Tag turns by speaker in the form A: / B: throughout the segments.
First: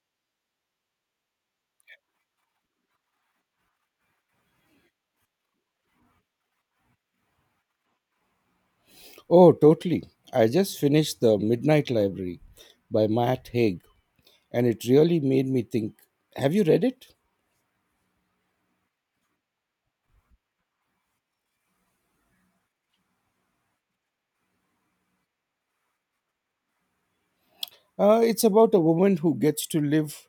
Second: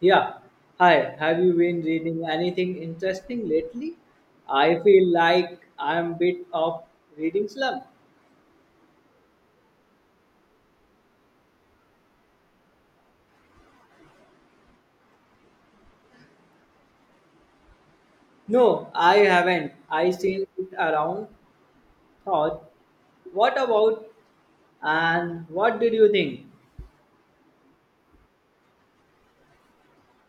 A: Yeah. Hi. Have you been reading anything interesting lately? I feel like I'm a bit of reading slump.
B: Oh, totally. I just finished The Midnight Library by Matt Haig, and it really made me think. Have you read it?
A: No, I haven't. I seen it around. Thought, what about and what did you think?
B: It's about a woman who gets to live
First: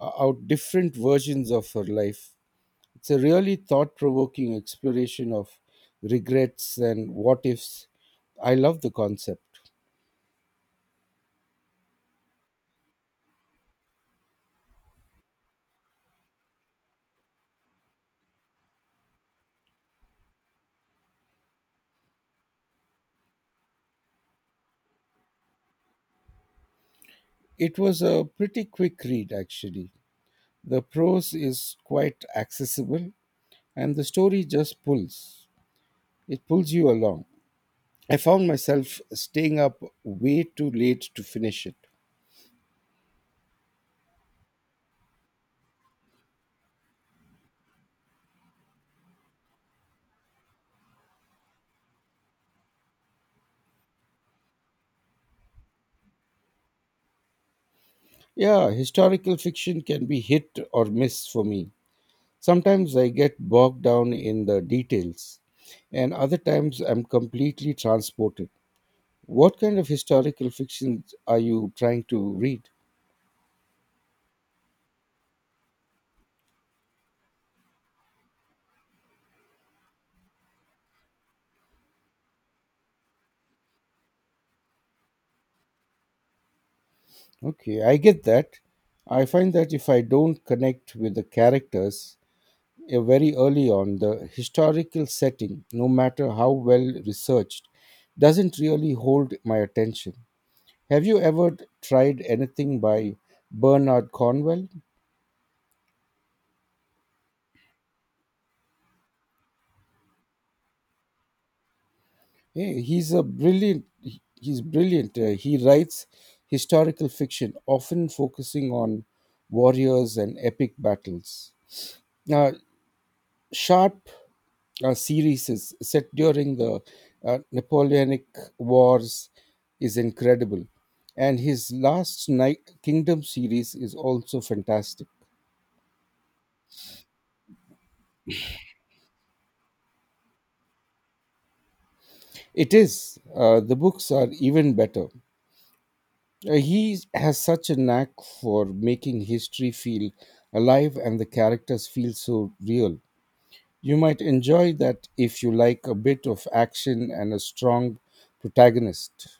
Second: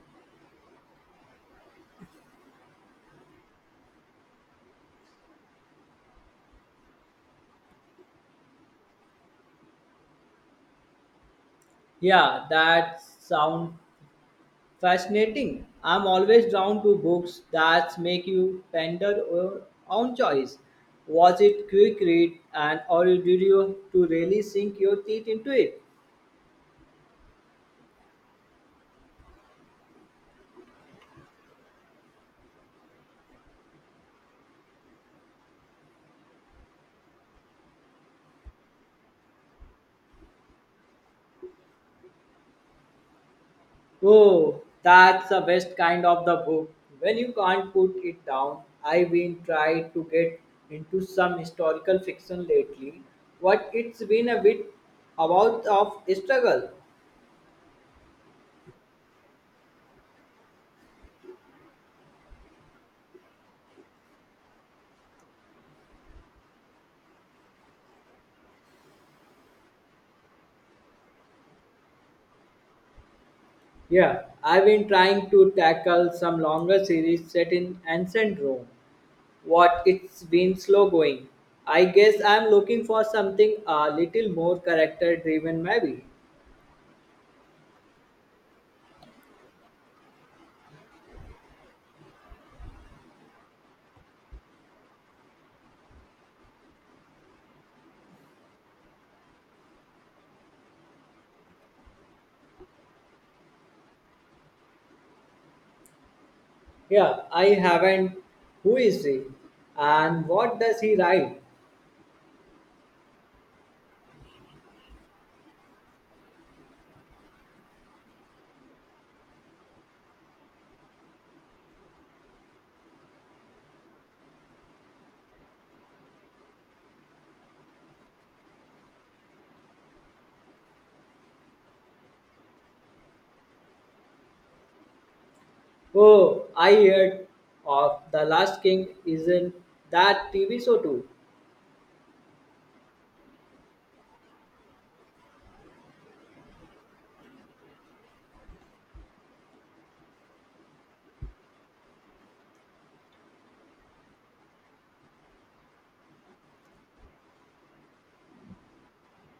B: out different versions of her life. It's a really thought provoking exploration of regrets and what ifs. I love the concept.
A: Yeah, that sounds fascinating. I'm always drawn to books that make you ponder your own choice. Was it quick read and or did you to really sink your teeth into it?
B: It was a pretty quick read, actually. The prose is quite accessible, and the story just pulls. It pulls you along. I found myself staying up way too late to finish it.
A: Oh, that's the best kind of the book. When you can't put it down, I've been trying to get into some historical fiction lately. What it's been a bit about of struggle.
B: Yeah, historical fiction can be hit or miss for me. Sometimes I get bogged down in the details, and other times I'm completely transported. What kind of historical fiction are you trying to read?
A: Yeah, I've been trying to tackle some longer series set in ancient Rome. What it's been slow going. I guess I'm looking for something a little more character driven, maybe.
B: Okay, I get that. I find that if I don't connect with the characters, very early on, the historical setting, no matter how well researched, doesn't really hold my attention. Have you ever tried anything by Bernard Cornwell?
A: Yeah, I haven't. Who is he? And what does he write?
B: He's brilliant. He writes historical fiction, often focusing on warriors and epic battles. Now, sharp series is set during the Napoleonic Wars is incredible, and his last night Kingdom series is also fantastic.
A: Oh, I heard of The Last King. Isn't that TV show too?
B: It is, the books are even better. He has such a knack for making history feel alive, and the characters feel so real. You might enjoy that if you like a bit of action and a strong protagonist.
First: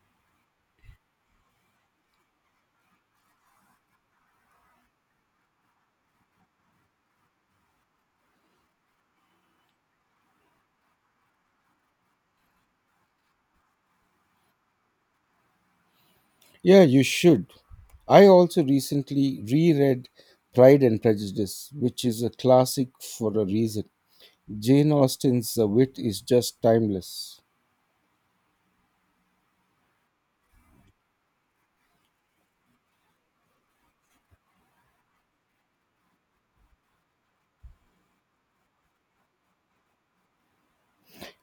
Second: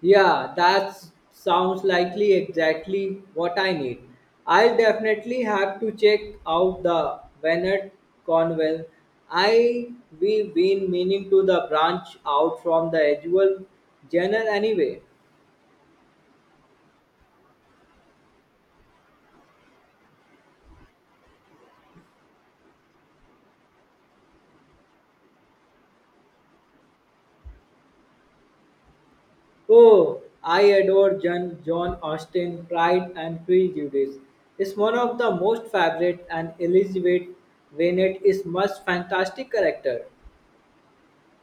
A: Yeah, that sounds likely exactly what I need. I'll definitely have to check out the Bennett Conwell. I we've been meaning to the branch out from the usual journal anyway.
B: Yeah, you should. I also recently reread Pride and Prejudice, which is a classic for a reason. Jane Austen's wit is just timeless.
A: Oh, I adore John Austin, Pride and Prejudice. It's one of the most favorite and Elizabeth Bennet is most fantastic character.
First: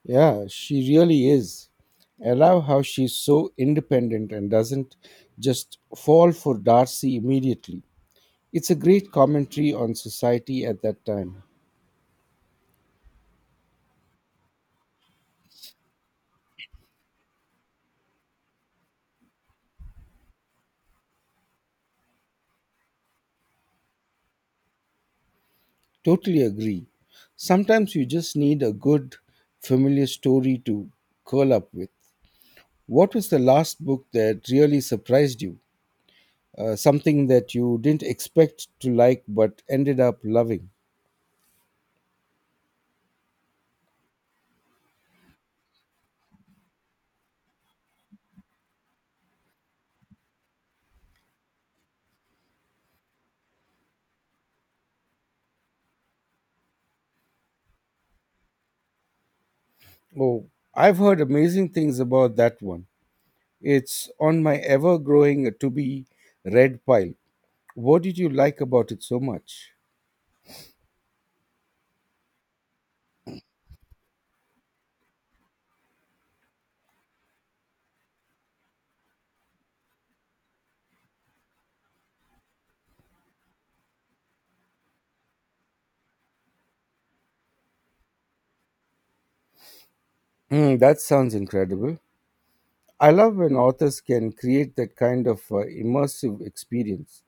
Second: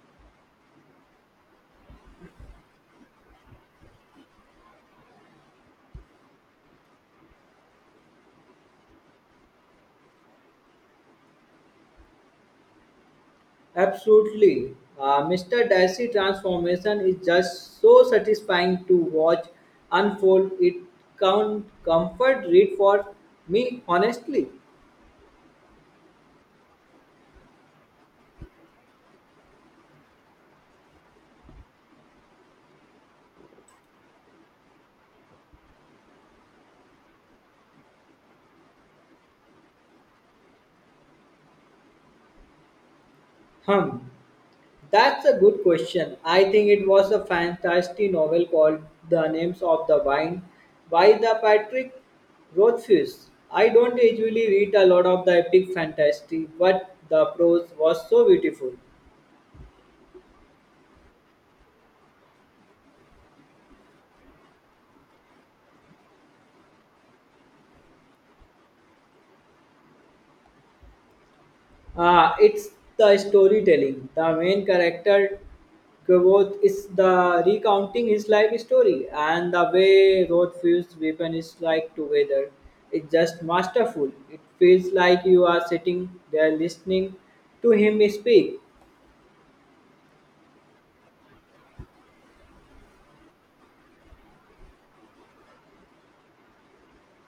B: Yeah, she really is. I love how she's so independent and doesn't just fall for Darcy immediately. It's a great commentary on society at that time.
A: Absolutely. Mr. Darcy transformation is just so satisfying to watch unfold. It can't comfort read for me honestly.
B: Totally agree. Sometimes you just need a good, familiar story to curl up with. What was the last book that really surprised you? Something that you didn't expect to like but ended up loving?
A: Hum. That's a good question. I think it was a fantastic novel called The Names of the Wine by the Patrick Rothfuss. I don't usually read a lot of the epic fantasy, but the prose was so beautiful.
B: Oh, I've heard amazing things about that one. It's on my ever growing to be read pile. What did you like about it so much?
A: Ah, it's the storytelling. The main character, Gavoth, is the recounting his life story, and the way Roth feels weapon is like together. It's just masterful. It feels like you are sitting there listening to him speak.
B: Hmm, that sounds incredible. I love when authors can create that kind of immersive experience.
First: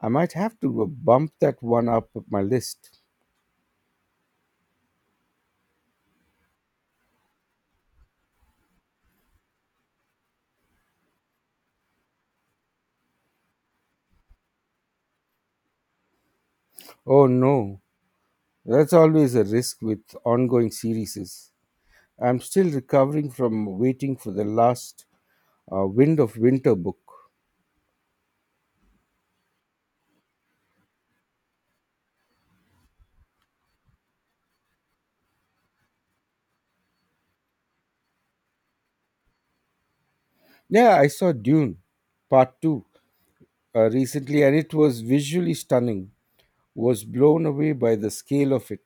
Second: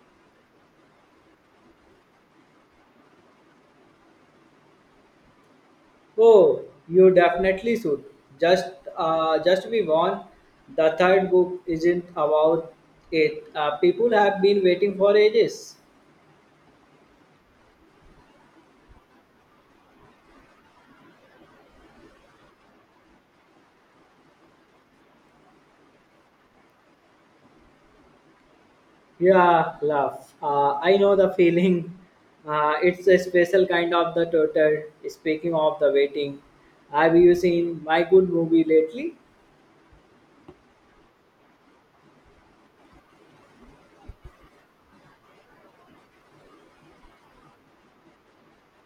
B: I might have to bump that one up my list.
A: Oh, you definitely should. Just, just be warned. The third book isn't about it. People have been waiting for ages.
B: Oh no, that's always a risk with ongoing series. I'm still recovering from waiting for the last, Wind of Winter book.
A: Yeah, love. I know the feeling. It's a special kind of the total. Speaking of the waiting, have you seen my good movie lately?
B: Yeah, I saw Dune Part 2 recently, and it was visually stunning. Was blown away by the scale of it.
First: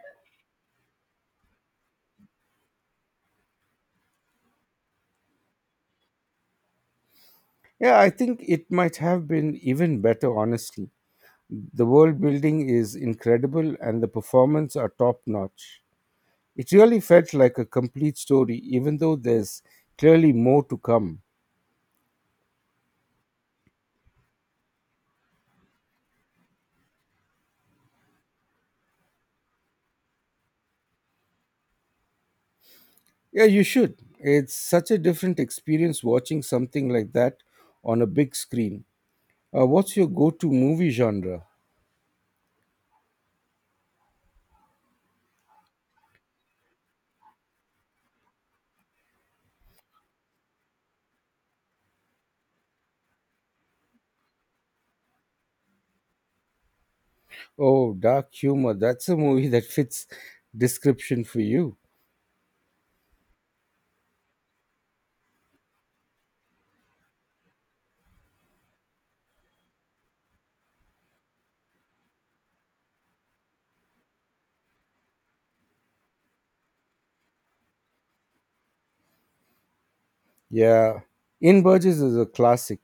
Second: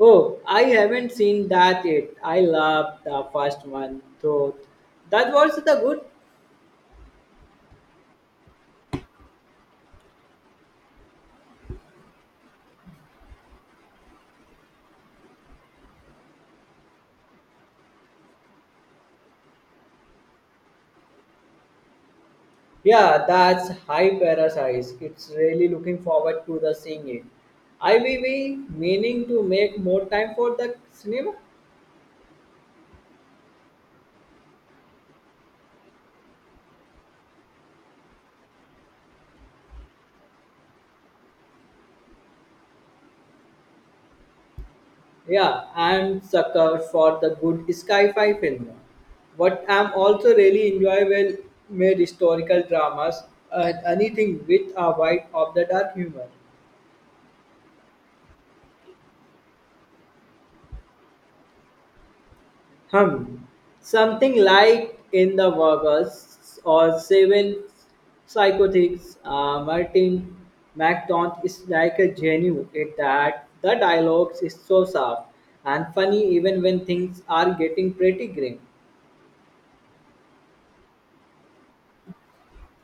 A: Oh, I haven't seen that yet. I love the first one though. That was the good.
B: Yeah, I think it might have been even better honestly. The world building is incredible and the performance are top notch. It really felt like a complete story even though there's clearly more to come.
A: Yeah, that's high parasites. It's really looking forward to the seeing it. I will be meaning to make more time for the cinema.
B: Yeah, you should. It's such a different experience watching something like that on a big screen. What's your go to movie genre?
A: Yeah, I'm sucker for the good sci-fi film. What I'm also really enjoy well made historical dramas and anything with a white of the dark humor.
B: Oh, dark humor. That's a movie that fits description for you.
A: Hum, something like In the Workers or Seven Psychotics, Martin MacDonald is like a genius at that. The dialogues is so sharp and funny even when things are getting pretty grim.
B: Yeah. In Burgess is a classic.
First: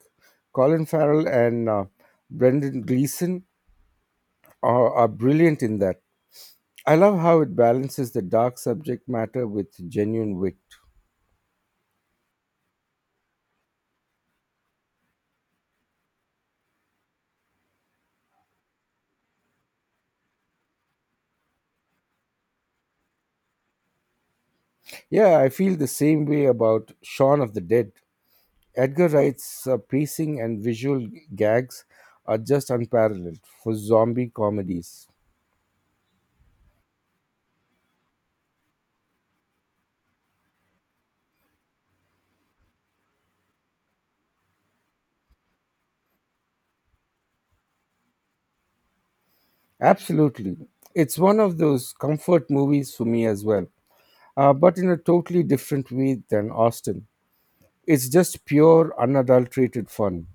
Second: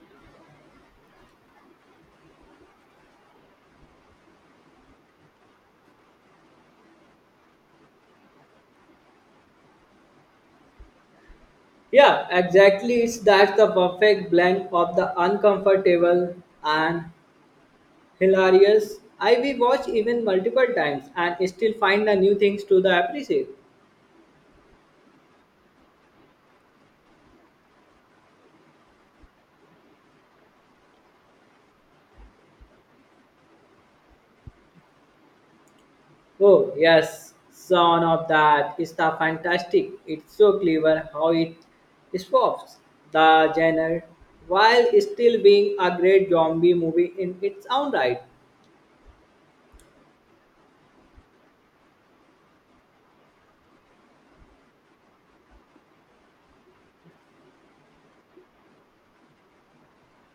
B: Colin Farrell and, Brendan Gleeson are brilliant in that. I love how it balances the dark subject matter with genuine wit.
A: Yeah, exactly. It's that's the perfect blend of the uncomfortable and hilarious. I we watch even multiple times and still find the new things to the appreciate.
B: Yeah, I feel the same way about Shaun of the Dead. Edgar Wright's pacing and visual gags are just unparalleled for zombie comedies.
A: Oh yes, son of that is the fantastic. It's so clever how it swaps the genre while still being a great zombie movie in its own right.
B: Absolutely. It's one of those comfort movies for me as well, but in a totally different way than Austin. It's just pure, unadulterated fun.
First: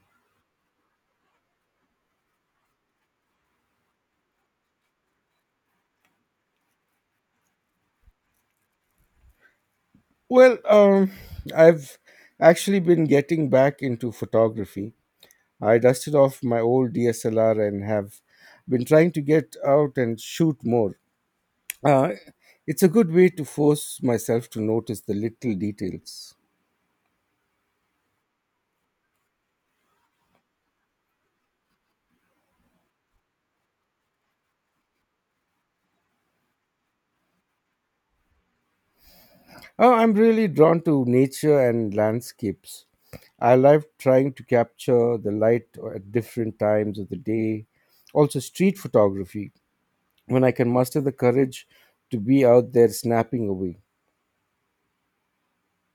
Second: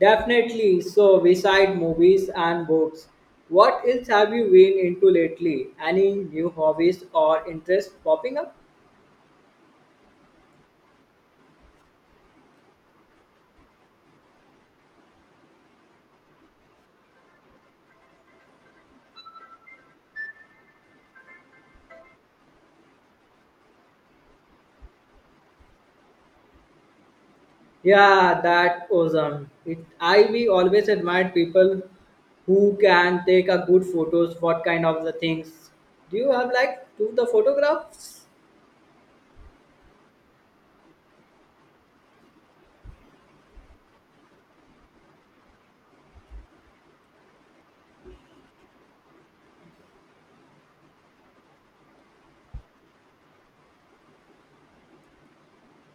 A: Definitely. So, beside movies and books, what else have you been into lately? Any new hobbies or interests popping up?
B: Well, I've actually been getting back into photography. I dusted off my old DSLR and have been trying to get out and shoot more. Uh, it's a good way to force myself to notice the little details.
A: Yeah, that awesome. It, I we always admired people who can take a good photos. What kind of the things do you have like to the photographs?
B: Oh, I'm really drawn to nature and landscapes. I love trying to capture the light at different times of the day. Also, street photography, when I can muster the courage to be out there snapping away.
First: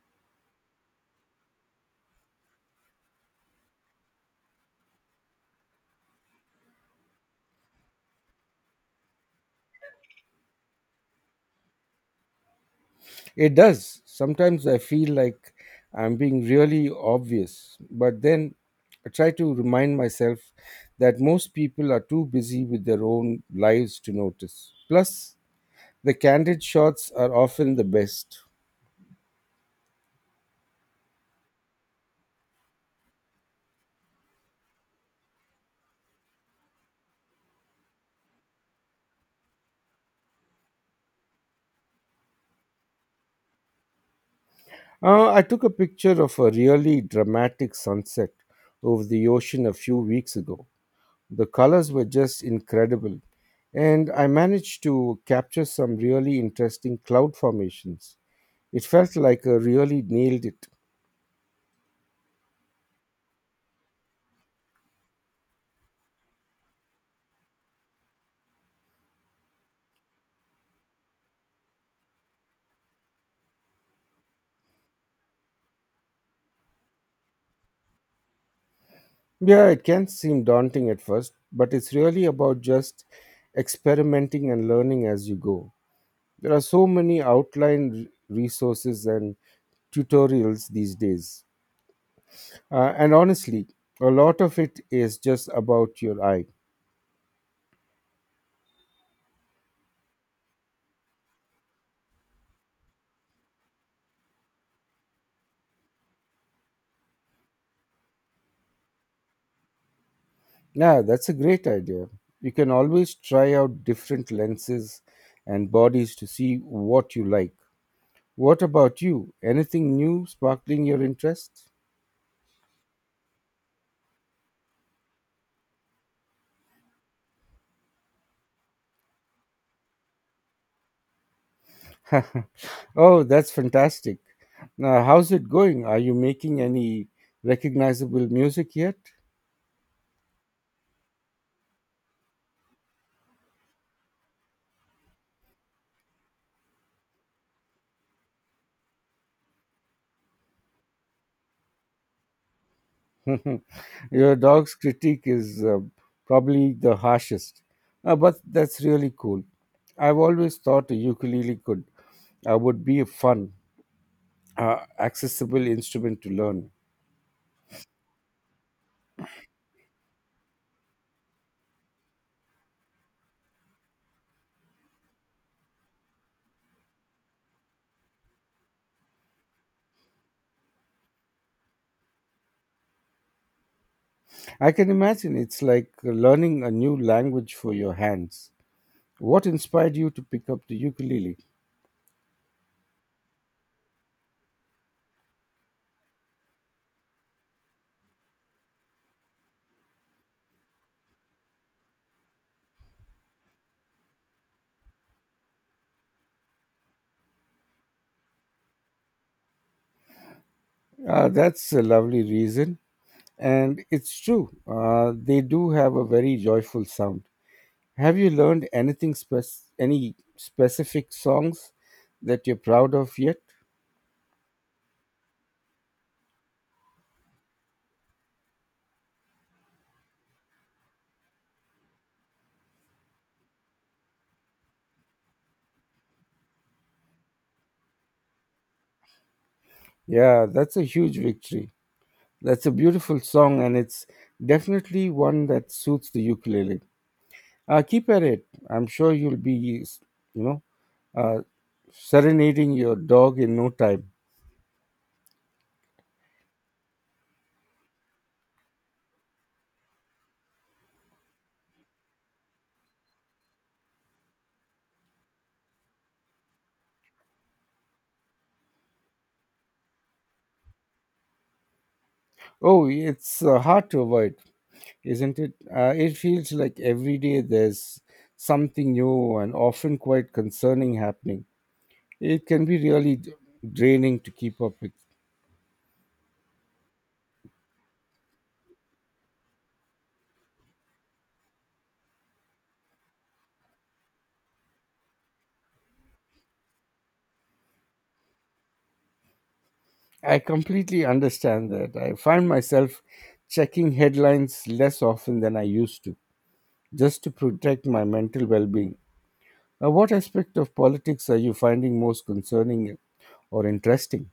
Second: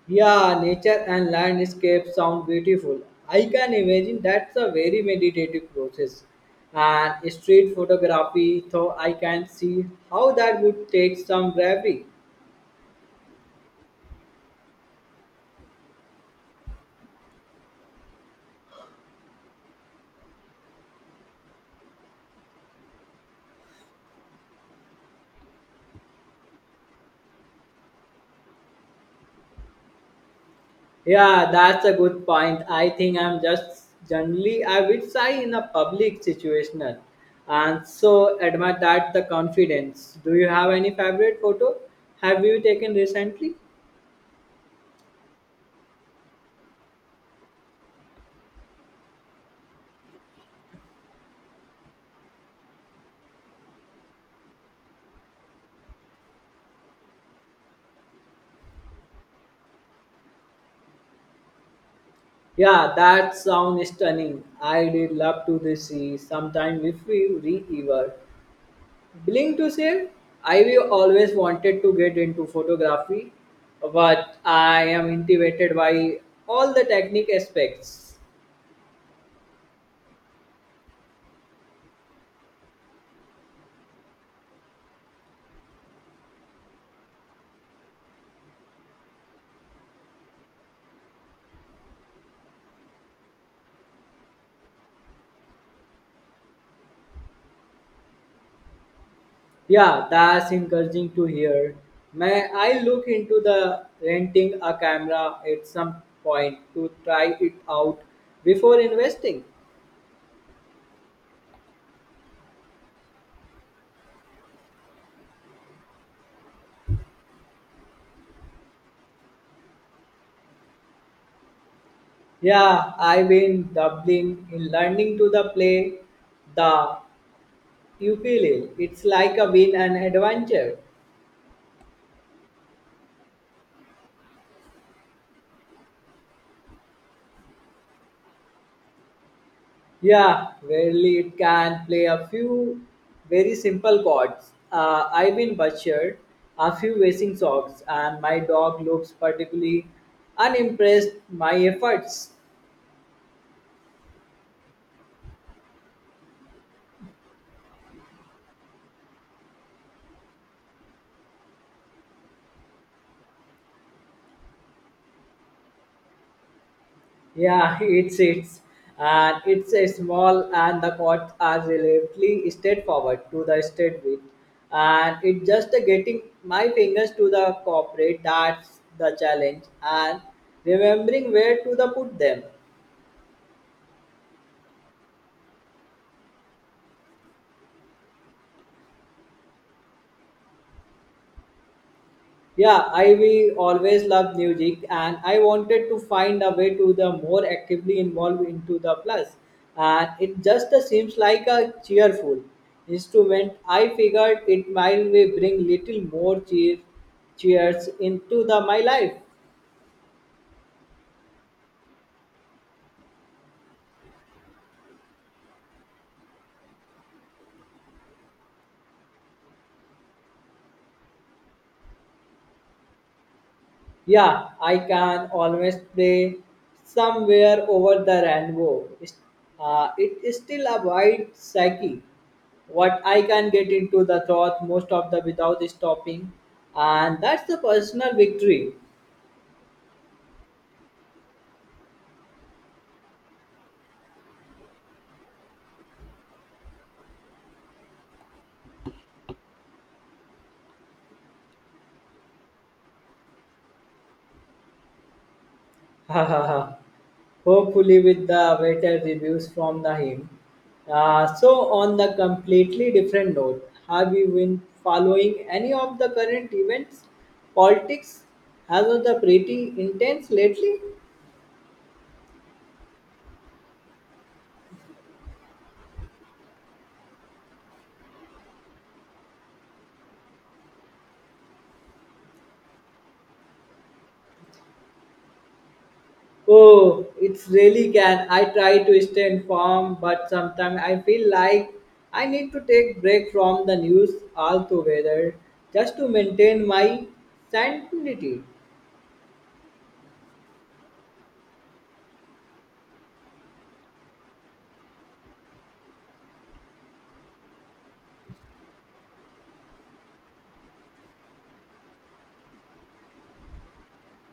A: Yeah, nature and landscape sound beautiful. I can imagine that's a very meditative process. And street photography, though, I can see how that would take some bravery.
B: It does. Sometimes I feel like I'm being really obvious, but then I try to remind myself that most people are too busy with their own lives to notice. Plus, the candid shots are often the best.
A: Yeah, that's a good point. I think I'm just generally I would say in a public situational, and so admire that the confidence. Do you have any favorite photo? Have you taken recently?
B: I took a picture of a really dramatic sunset over the ocean a few weeks ago. The colors were just incredible, and I managed to capture some really interesting cloud formations. It felt like I really nailed it.
A: Yeah, that sounds stunning. I did love to the sea sometime if we re-ever. Willing to say, I will always wanted to get into photography, but I am intimidated by all the technique aspects.
B: Yeah, it can seem daunting at first, but it's really about just experimenting and learning as you go. There are so many resources and tutorials these days. And honestly, a lot of it is just about your eye.
A: Yeah, that's encouraging to hear. May I look into the renting a camera at some point to try it out before investing?
B: Yeah, that's a great idea. You can always try out different lenses and bodies to see what you like. What about you? Anything new sparkling your interest?
A: Yeah, I've been doubling in learning to the play the ukulele. It's like a win and adventure.
B: Oh, that's fantastic. Now, how's it going? Are you making any recognizable music yet?
A: Yeah, rarely it can play a few very simple chords. I've been butchered a few racing songs, and my dog looks particularly unimpressed my efforts.
B: Your dog's critique is, probably the harshest. But that's really cool. I've always thought a ukulele could, would be a fun, accessible instrument to learn.
A: Yeah, it's and it's a small and the courts are relatively straightforward to the state with and it's just a getting my fingers to the corporate that's the challenge and remembering where to the put them.
B: I can imagine it's like learning a new language for your hands. What inspired you to pick up the ukulele?
A: Yeah, I we always love music, and I wanted to find a way to the more actively involved into the plus. And it just seems like a cheerful instrument. I figured it might be bring little more cheers into the my life.
B: That's a lovely reason. And it's true, they do have a very joyful sound. Have you learned anything any specific songs that you're proud of yet?
A: Yeah, I can always play somewhere over the rainbow. It's- it is still a wide psyche. What I can get into the thought most of the without stopping, and that's the personal victory.
B: Yeah, that's a huge victory. That's a beautiful song, and it's definitely one that suits the ukulele. Keep at it. I'm sure you'll be, you know, uh, serenading your dog in no time.
A: Ha ha ha. Hopefully, with the better reviews from the him. So, on the completely different note, have you been following any of the current events? Politics has been pretty intense lately.
B: Oh, it's hard to avoid, isn't it? It feels like every day there's something new and often quite concerning happening. It can be really draining to keep up with.
A: Oh, it's really can. I try to stay informed, but sometimes I feel like I need to take break from the news altogether just to maintain my sanity.
B: I completely understand that. I find myself checking headlines less often than I used to, just to protect my mental well being. What aspect of politics are you finding most concerning or interesting?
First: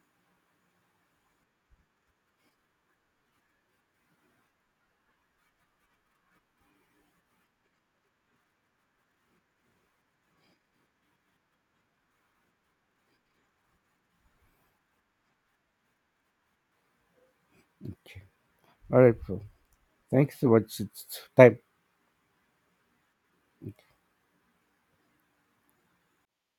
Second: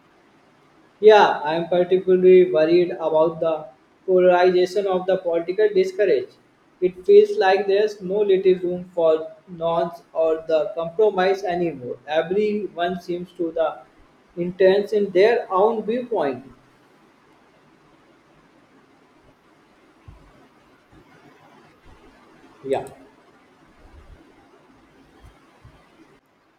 A: Yeah, I am particularly worried about the polarization of the political discourse. It feels like there's no little room for nuance or the compromise anymore. Everyone seems to the intense in their own viewpoint.
B: All right, bro. Thanks so much. It's time.
A: Yeah.